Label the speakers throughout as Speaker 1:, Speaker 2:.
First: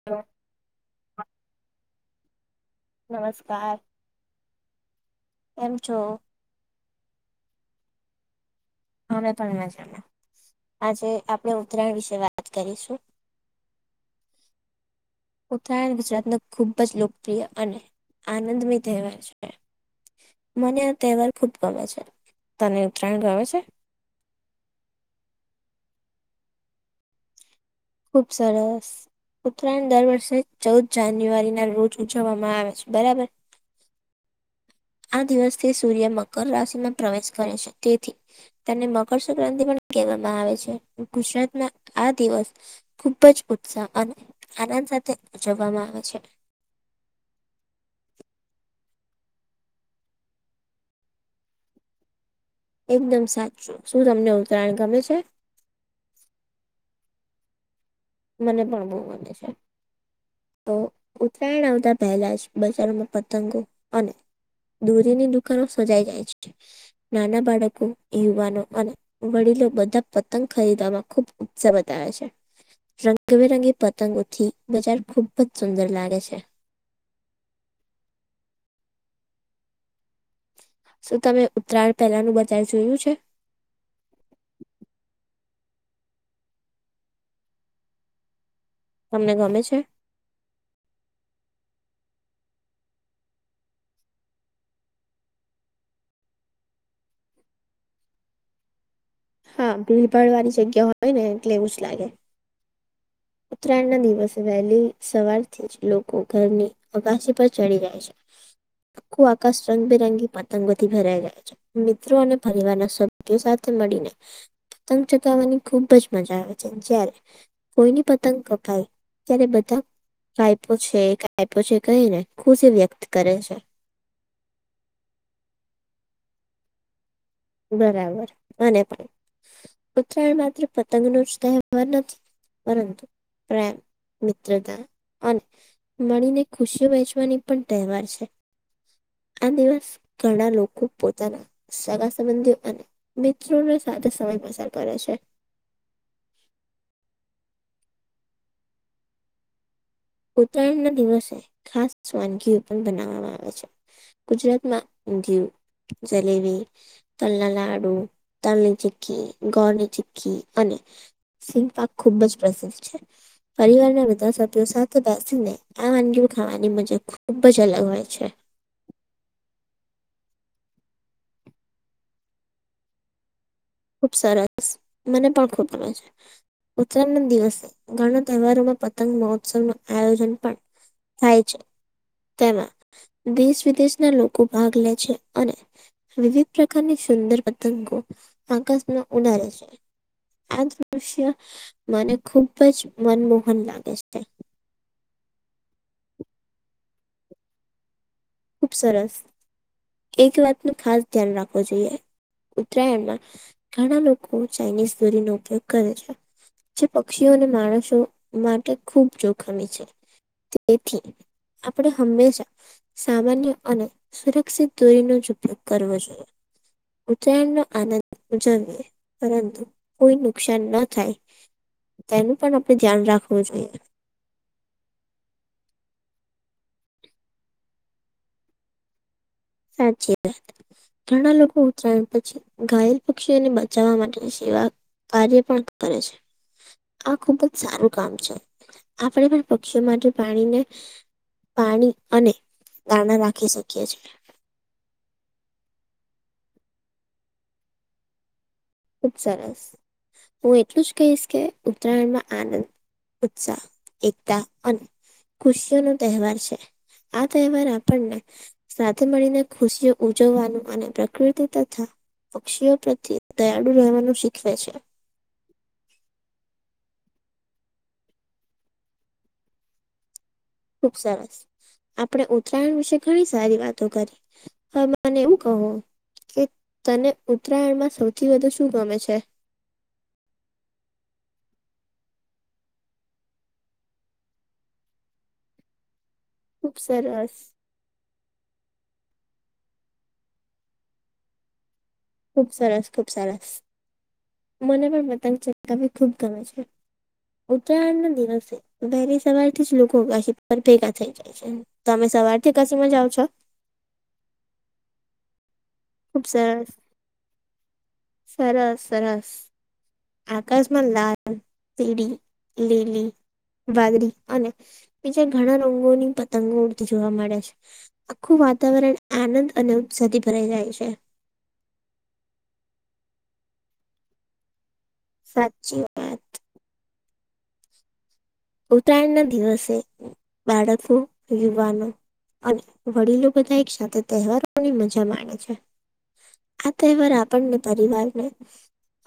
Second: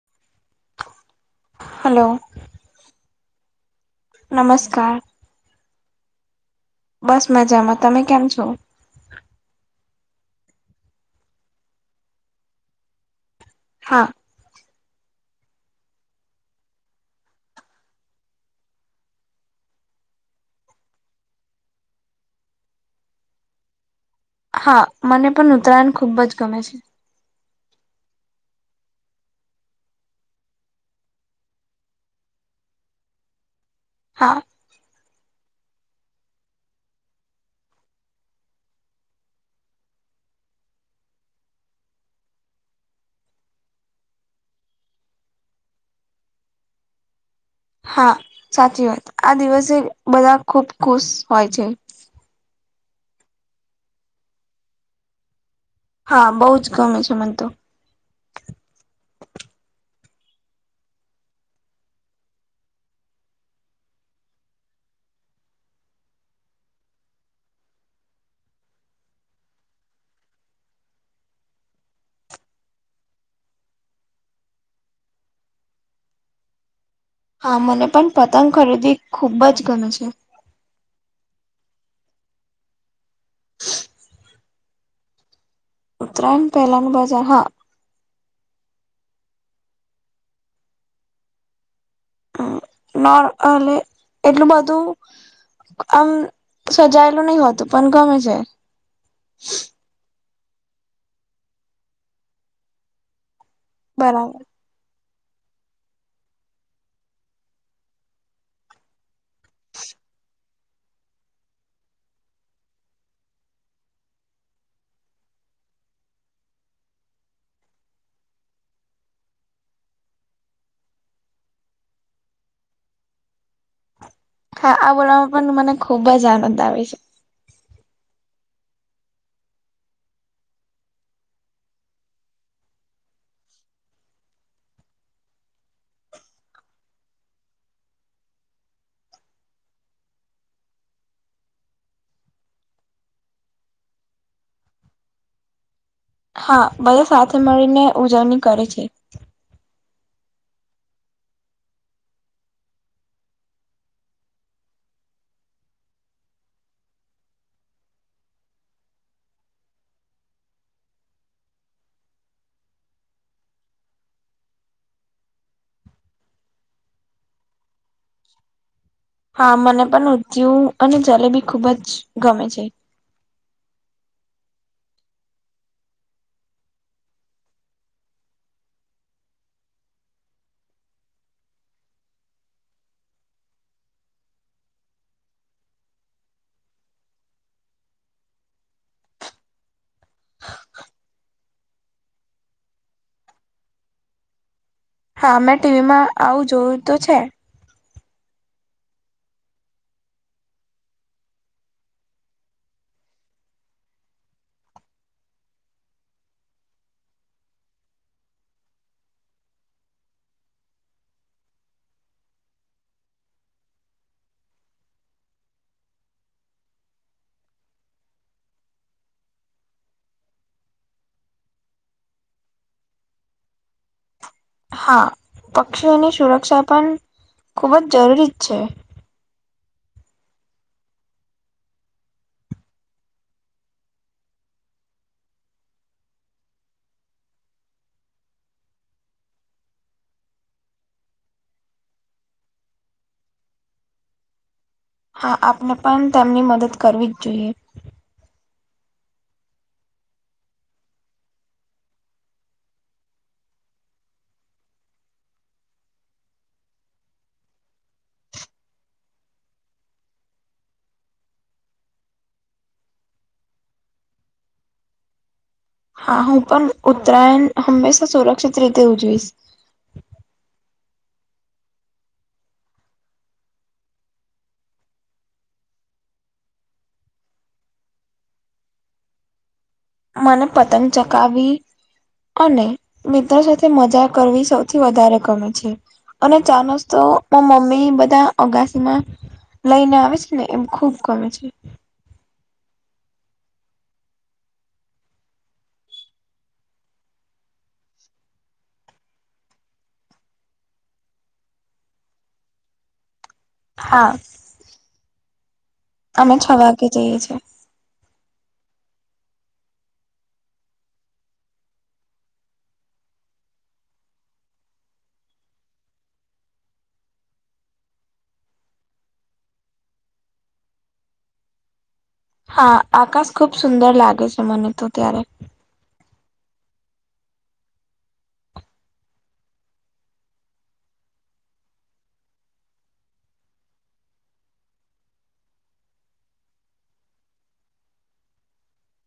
Speaker 1: હ [unintelligible]
Speaker 2: હલો.
Speaker 1: નમસ્કાર.
Speaker 2: નમસ્કાર.
Speaker 1: એમ છો.
Speaker 2: બસ મજામાં તમે કેમ છો.
Speaker 1: અમે પણ મજામાં આજે આપણેે ઉત્તરાયણ વિશે વાત કરીશું.
Speaker 2: હા.
Speaker 1: ઉત્તરાયણ ગુજરાતનો ખુબ જ લોકપ્રિય અને આનંદમય તહેવાર છે. મને આ તહેવાર ખુબ ગમે છે તને ઉત્તરાયણ ગમે છે.
Speaker 2: હા મને પણ ઉત્તરાયણ ખુબ જ ગમે છે.
Speaker 1: ખૂબ સરસ. ઉત્તરાયણ દર વર્ષે ચૌદ જાન્યુઆરી ના રોજ ઉજવવામાં આવે છે બરાબર.
Speaker 2: હા.
Speaker 1: આ દિવસથી સૂર્ય મકર રાશિમાં પ્રવેશ કરે છે તેથી. તેને મકરસક્રાંતિ પણ કહેવામાં આવે છે ગુજરાતમાં આ દિવસ. ખુબ જ ઉત્સાહ અને આનંદ સાથે ઉજવવામાં આવે છે.
Speaker 2: હા સાચી વાત આ દિવસે બધા ખુબ ખુશ હોય છે.
Speaker 1: એકદમ સાચું શું તમને ઉત્તરાયણ ગમે છે.
Speaker 2: હા બવજ ગમે છે મને તો.
Speaker 1: મને પણ બહુ મને છે. તો ઉત્તરાયણ આવતા પહેલા જ બજારોમાં પતંગો અને દોરીની દુકાનો સજાઈ જાય છે નાના બાળકો યુવાનો અને વડીલો બધા પતંગ ખરીદવામાં ખુબ ઉત્સાહ બતાવે છે. રંગબેરંગી પતંગોથી બજાર ખુબ જ સુંદર લાગે છે.
Speaker 2: હા મને પણ પતંગ ખરીદી ખુબ જ ગમે છે.
Speaker 1: શું તમે ઉત્તરાયણ પહેલાનું બજાર જોયું છે.
Speaker 2: ઉત્તરાયણ પહેલા બજાર માં
Speaker 1: તમને ગમે છે.
Speaker 2: નો એટલું બધું. આમ સજાયેલું નહી હોતું પણ ગમી જાય.
Speaker 1: હા ભીડ ભાડ વાળી જગ્યા હોય ને એટલે એવું જ લાગે. ઉત્તરાયણ ના
Speaker 2: બરાબર
Speaker 1: દિવસે વહેલી સવારથી જ લોકો ઘરની અગશી પર ચડી જાય છે. આંખુ આકાશ રંગબેરંગી બની- બધી ભેરાઈ ગયા છે. મિત્રો અને પરિવારના સભ્યો સાથે મળીને પતંગ ચગાવવાની ખુબ જ મજા આવે છે. જ્યારે કોઈની- પતંગ કપાઈ ત્યારે બધા કાયપો છે કાયપો છે કહી ને ખુશી વ્યક્ત કરે છે.
Speaker 2: હા આ બોલવામાં પણ મને ખૂબ જ આનંદ છે.
Speaker 1: બરાબર અને પણ ઉત્તરાયણ માત્ર પતંગનો જ તહેવાર નથી. પરંતુ પ્રેમ મિત્રતા અને મળીને ખુશીઓ વહેચવાની પણ તહેવાર છે. આ દિવસ ઘણા લોકો પોતાના સગા સંબંધીઓ અને મિત્રોને સાથે સમય પસાર કરે છે.
Speaker 2: હા બધા સાથે મળીને ઉજવણી કરે છે.
Speaker 1: ઉત્તરાયણ ના દિવસે ખાસ વાનગીઓ પણ બનાવવામાં આવે છે. ગુજરાતમાં ઉધિયું, જલેબી, તલના લાડુ તલની ચીકી ઘોની ચીકી અને સિંગ પાર્ક ખુબ જ પ્રસિદ્ધ છે. પરિવારના બધા સભ્યો સા તો બેસી ને આ વાનગીઓ ખાવાની મજા ખુબ જ અલગ હોય છે.
Speaker 2: હા મને પણ ઉંધીયું અને જલેબી ખુબ જ ગમે છે.
Speaker 1: ખુબ સરસ મને પણ ખુબ ગમે છે. ઉત્તરાયણ દિવસે ઘણા તહેવારો માં પતંગ મહોત્સવનું આયોજન પણ થાય છે. તેમાં દેશ વિદેશના લોકો ભાગ લે છે અને વિવિધ પ્રકારની સુંદર પતંગો આકાશમાં ઉડાવે છે. આ દ્રશ્ય મને ખુબ જ મનમોહન લાગે છે.
Speaker 2: હા મેં ટીવીમાં આવું જોયું તો છે.
Speaker 1: ખુબ સરસ એક વાતનું ખાસ ધ્યાન રાખવું જોઈએ. ઉત્તરાયણમાં ઘણા લોકો ચાઇનીઝ દોરીનો ઉપયોગ કરે છે. જે પક્ષીઓ અને માણસો માટે ખૂબ જોખમી છે. તેથી આપડે હંમેશા સામાન્ય અને સુરક્ષિત દોરીનો જ ઉપયોગ કરવો જોઈએ. ઉત્તયણનો આનંદ ઉજવીએ. પરંતુ કોઈ નુકસાન ન થાય તેનું પણ આપણે ધ્યાન રાખવું જોઈએ.
Speaker 2: હા પક્ષીઓની સુરક્ષા પણ ખુબ જ જરૂરી જ છે.
Speaker 1: સાચી વાત ઘણા લોકો ઉત્તરાયણ પછી ઘાયલ પક્ષીઓને બચાવવા માટેની સેવા કાર્ય પણ કરે છે. આ ખુબ જ સારું કામ છે. આપડે પણ પક્ષીઓ માટે પાણીને પાણી અને દાણા રાખી શકીએ છીએ.
Speaker 2: હા આપણે પણ તેમની મદદ કરવી જ જોઈએ.
Speaker 1: ખુબ સરસ હું એટલું જ કહીશ કે ઉત્તરાયણમાં આનંદ ઉત્સાહ એકતા અને ખુશીઓ નો તહેવાર છે. આ તહેવાર આપણને સાથે મળીને ખુશીઓ ઉજવવાનું અને પ્રકૃતિ તથા પક્ષીઓ પ્રત્યે દયાળુ રહેવાનું શીખવે છે.
Speaker 2: હા હું પણ ઉત્તરાયણ હંમેશા સુરક્ષિત રીતે ઉજવીશ.
Speaker 1: ખુબ સરસ આપણે ઉત્તરાયણ વિશે ઘણી સારી વાતો કરી. હા મને એવું કહો કે તને ઉત્તરાયણમાં સૌથી વધુ શું ગમે છે?
Speaker 2: મને પતંગ ચગાવી અને મિત્રો સાથે મજા કરવી સૌથી વધારે ગમે છે અને ચા
Speaker 1: ખુબ
Speaker 2: નાસ્તો
Speaker 1: સરસ
Speaker 2: મમ્મી બધા અગાસીમાં લઈને આવે છે ને એમ ખૂબ ગમે છે
Speaker 1: ખુબ સરસ ખુબ સરસ મને પણ પતંગ ચંગાવી ખુબ ગમે છે ઉત્તરાયણ ન દિવસે વહેલી સવારથી જ લોકો [unintelligible] પર ભેગા થાઈ છે એ છેન, તમે સવારથી કસીમાં જાઓ છો.
Speaker 2: હા
Speaker 1: ખુબ
Speaker 2: અમે છ
Speaker 1: સરસ
Speaker 2: વાગે જઈએ છીએ.
Speaker 1: સરસ સરસ. આકાશમાં લાલ, પીડી, લીલી. વાદળી અને બીજા ઘણા રંગોની પતંગો ઉડતી જોવા મળે છે. આખું વાતાવરણ આનંદ અને ઉત્સાથી ભરાઈ જાય છે.
Speaker 2: હા! આકાશ ખુબ સુંદર લાગે છે મને તો ત્યારે.
Speaker 1: સાચી વા ઉત્તરાયણના દિવસે બાળકો, યુવાનો. અને વડીલો બધા એક સાથે તહેવારોની મજા માણે છે. આ તહેવાર આપણને પરિવારને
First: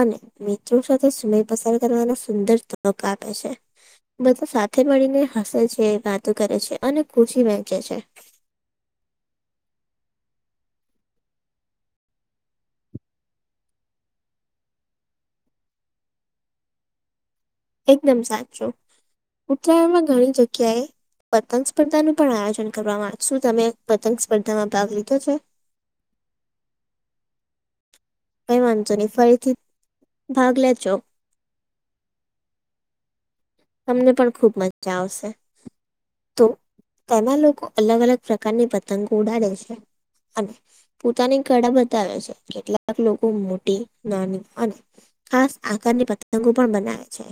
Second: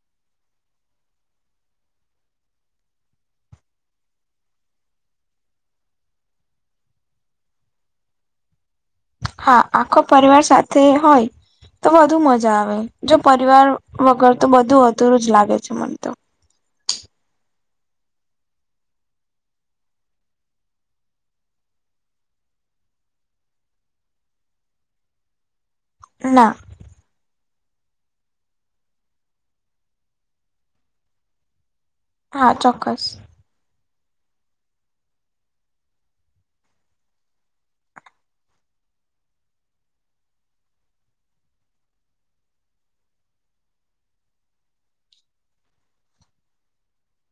Speaker 1: અને મિત્રો સાથે સમય પસાર કરવાનો સુંદર તક આપે છે. બધા સાથે મળીને હસે છે, વાતો કરે છે, અને ખુશી વહેંચે છે.
Speaker 2: હા! આખો પરિવાર સાથે હોય તો વધુ મજા આવે, જો પરિવાર વગર તો બધું અધુરુંજ લાગે છે મને તો.
Speaker 1: એકદમ સાચું, ઉત્તરાયણમાં ઘણી જગ્યાએ પતંગ સ્પર્ધા નું પણ આયોજન કરવામા આવે, શું તમે પતંગ સ્પર્ધામાં ભાગ લીધો છે? [inaudible]
Speaker 2: ના
Speaker 1: કઈ વાંધો નહી, ફરીથી ભાગ લેજો.
Speaker 2: હા ચોક્કસ.
Speaker 1: તમને પણ ખુબ મજા આવશે. તો, તેમાં લોકો અલગ અલગ પ્રકારની પતંગો ઉડાડે છે. અને પોતાની કળા બતાવે છે, કેટલાક લોકો મોટી, નાની અને ખાસ આકારની પતંગો પણ બનાવે છે.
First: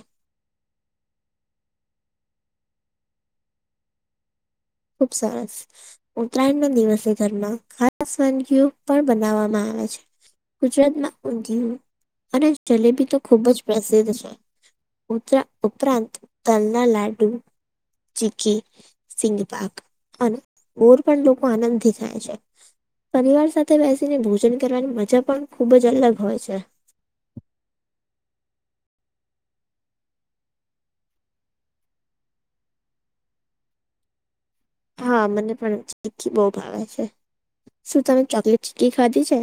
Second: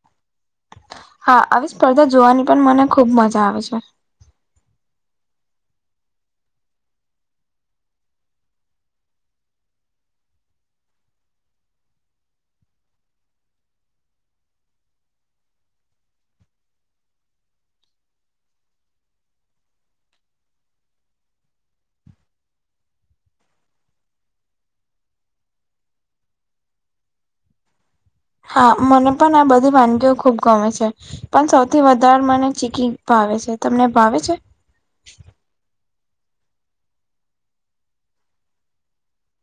Speaker 2: હા આવી સ્પર્ધા જોવાની પણ મને ખુબ મજા આવે છે.
Speaker 1: ખુબ સરસ. ઉત્તરાયણ ના દિવસે ઘરમાં ખાસ વાનગીઓ પણ બનાવવામાં આવે છે. ગુજરાતમાં ઊંધિયુ અને જલેબી તો ખુબજ પ્રસિદ્ધ છે. ઉતરા ઉપરાંત તલ ના લાડું, ચીકી, સિઘ પાક અને બોર પણ લોકો આનંદથી ખાએ છે. પરિવાર સાથે બેસીને ભોજન કરવાની મજા પણ, ખુબ જ અલગ હોય છે.
Speaker 2: હા, મને પણ આ બધી વાનગીઓ ખુબ ગમે છે. પણ સૌથી વધારે મને ચીકી ભાવે છે, તમને ભાવે છે?
Speaker 1: હા મને પણ ચીકી બહુ ભાવે છે, શું તમે ચોકલેટ ચીકી ખાધી છે?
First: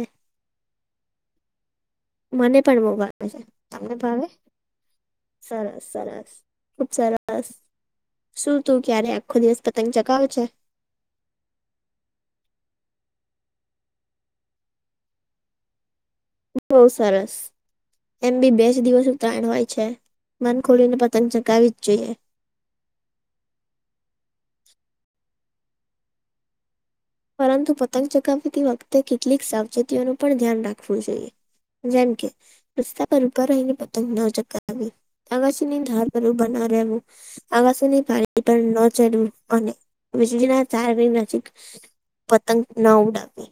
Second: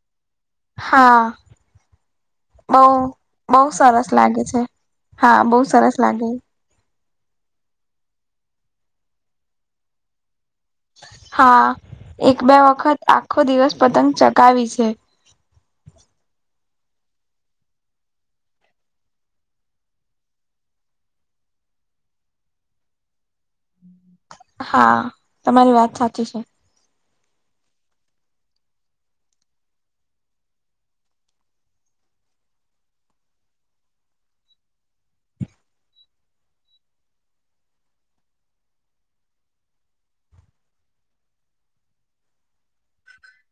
Speaker 2: હા,
Speaker 1: મને પણ
Speaker 2: બઉ,
Speaker 1: બહુ ભાવે છે.
Speaker 2: બહુ
Speaker 1: તમને
Speaker 2: સરસ
Speaker 1: ભાવે?
Speaker 2: લાગે છે. હા, બહુ સરસ લાગે.
Speaker 1: બસ, શું તું ક્યારે આખો દિવસ પતંગ ચગાવે છે?
Speaker 2: હા! એક બે વખત આખો દિવસ પતંગ ચગાવી છે.
Speaker 1: બહુ સરસ. એમ બી બેજ દિવસ ઉતરાયણ હોય છે, મન ખોલીને પતંગ ચગાવીજ જોઈએ.
Speaker 2: હા, તમારી વાત સાચી છે.
Speaker 1: પરંતુ પતંગ ચગાવતી વખતે, કેટલીક સાવચેતીઓનું પણ ધ્યાન રાખવું જોઈએ. જેમ કે રસ્તા પર ઉભા રહીને પતંગ ના ચગાવી, અગાસી ની ધાર પર ઊભા ના રહેવું. અગાસીની પારી પર ન ચડવું, અને વીજળીના તારની નજીક પતંગ ન ઉડાવી.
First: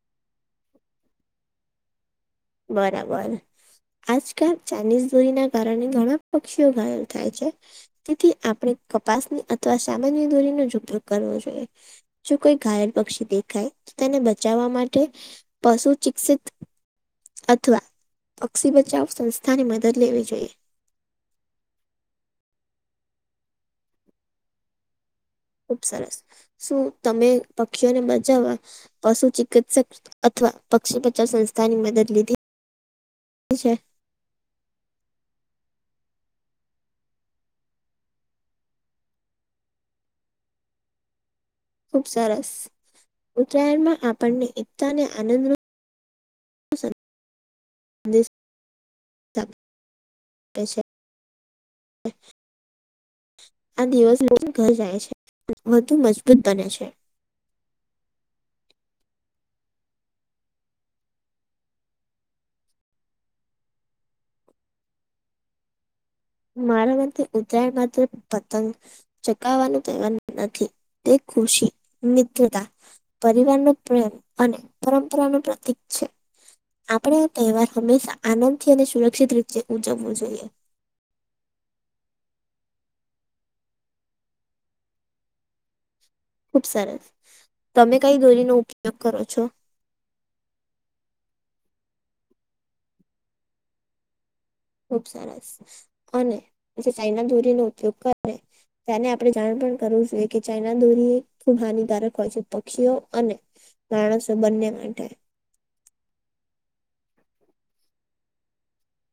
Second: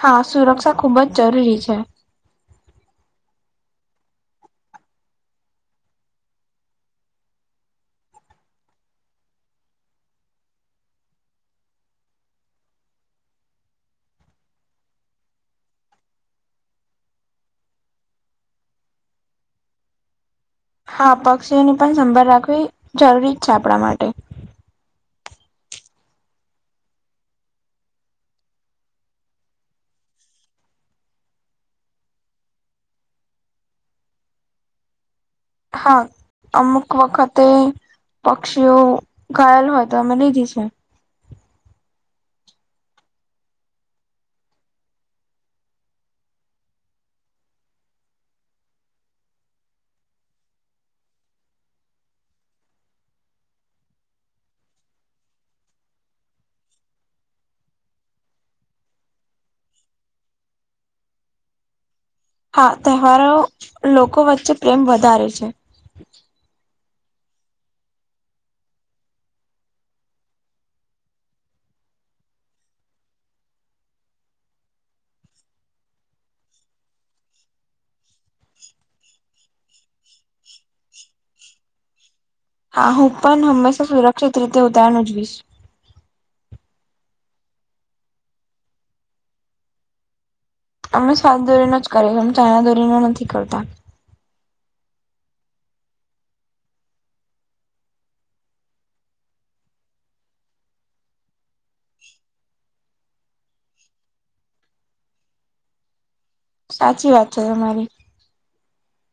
Speaker 2: હા, સુરક્ષા ખુબજ જરૂરી છે.
Speaker 1: બરાબર આજકાલ ચાઇનીઝ દોરીના કારણે ઘણા પક્ષીઓ ઘાયલ થાય છે તેથી આપણે કપાસની અથવા સામાન્ય દોરીનો જ ઉપયોગ કરવો જોઈએ જો કોઈ ઘાયલ પક્ષી દેખાય તો તેને બચાવવા માટે પશુ ચિક્ષિત અથવા પક્ષી બચાવ સંસ્થા ની મદદ લેવી જોઈએ
Speaker 2: હા પક્ષીઓની પણ સંભાળ રાખવી જરૂરી જ છે આપણા માટે
Speaker 1: ખુબ સરસ શું તમે પક્ષીઓને બચાવવા પશુ ચિકિત્સક અથવા પક્ષી બચાવ સંસ્થા ની મદદ લીધી [inaudible] છે
Speaker 2: હા અમુક વખતે પક્ષીઓ ઘાયલ હોય તો અમે લઈ જઇએ છે
Speaker 1: ખુબ સરસ ઉત્તરાયણ માં આપણને એકતા ને આનંદ નો હ સર [unintelligible] [inaudible] આ દિવસ લોકો [unintelligible] ઘર જાય છે વધુ મજબૂત બને છે
Speaker 2: હા તહેવારો લોકો વચ્ચે પ્રેમ વધારે છે
Speaker 1: મારા મતે ઉતયણ માત્ર પતંગ ચકાવવાનું તહેવાર નથી તે ખુશી મિત્રતા પરિવાર નો પ્રેમ અને પરંપરા નું પ્રતીક છે આપણે આ તહેવાર હંમેશા આનંદ થી અને સુરક્ષિત રીતે ઉજવવું જોઈએ
Speaker 2: હા હું પણ હંમેશા સુરક્ષિત રીતે ઉતરાયણ ઉજવીશ
Speaker 1: ખુબ સરસ તમે કઈ દોરીનો ઉપયોગ કરો છો
Speaker 2: અમે સાફ દોરીનો જ કરીએ અમે ચાાઈના દોરીનો નથી કરતા
Speaker 1: ખુબ સરસ અને જે ચાઈના દોરી નો ઉપયોગ કરે તેને આપણે જાણ પણ કરવું જોઈએ કે ચાઇના દોરીએ ખૂબ હાનિકારક હોય છે પક્ષીઓ અને માણસો બંને માટે
Speaker 2: સાચી વાત છે તમારી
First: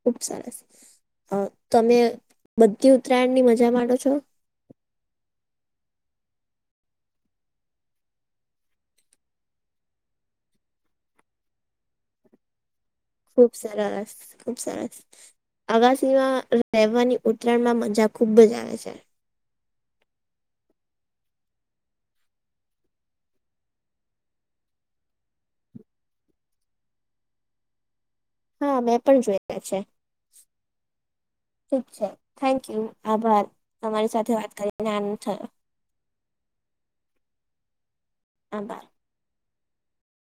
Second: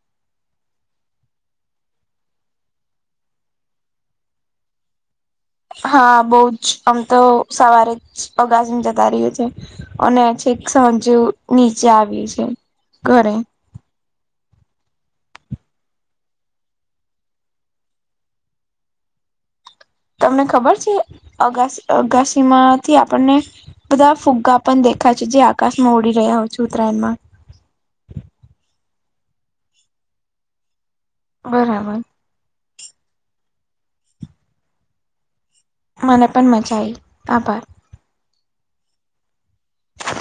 Speaker 1: ખુબ સરસ તમે બધી ઉત્તરાયણની મજા માંડો છો
Speaker 2: હા બહુ જ અમ તો સવારે જ અગાસી માં જતા રહીએ છે અને છેક સાંજે નીચે આવીએ છે ઘરે
Speaker 1: ખુબ સરસ ખુબ સરસ અગસી માં રહેવાની ઉત્તરાયણ માં મજા ખુબ જ આવે છે
Speaker 2: તમને ખબર છે અગાસી અગાસીમાંથી આપણને બધા ફુગ્ગા પણ દેખાય છે જે આકાશમાં ઉડી રહ્યા હોય છે ઉત્તરાયણમાં
Speaker 1: હા મેં પણ જોઈલા છે ઠીક
Speaker 2: બરાબર
Speaker 1: છે થેન્ક યુ આભાર તમારી સાથે વાત કરીને આનંદ થયો
Speaker 2: મને પણ મજા આવી આભાર
Speaker 1: આભાર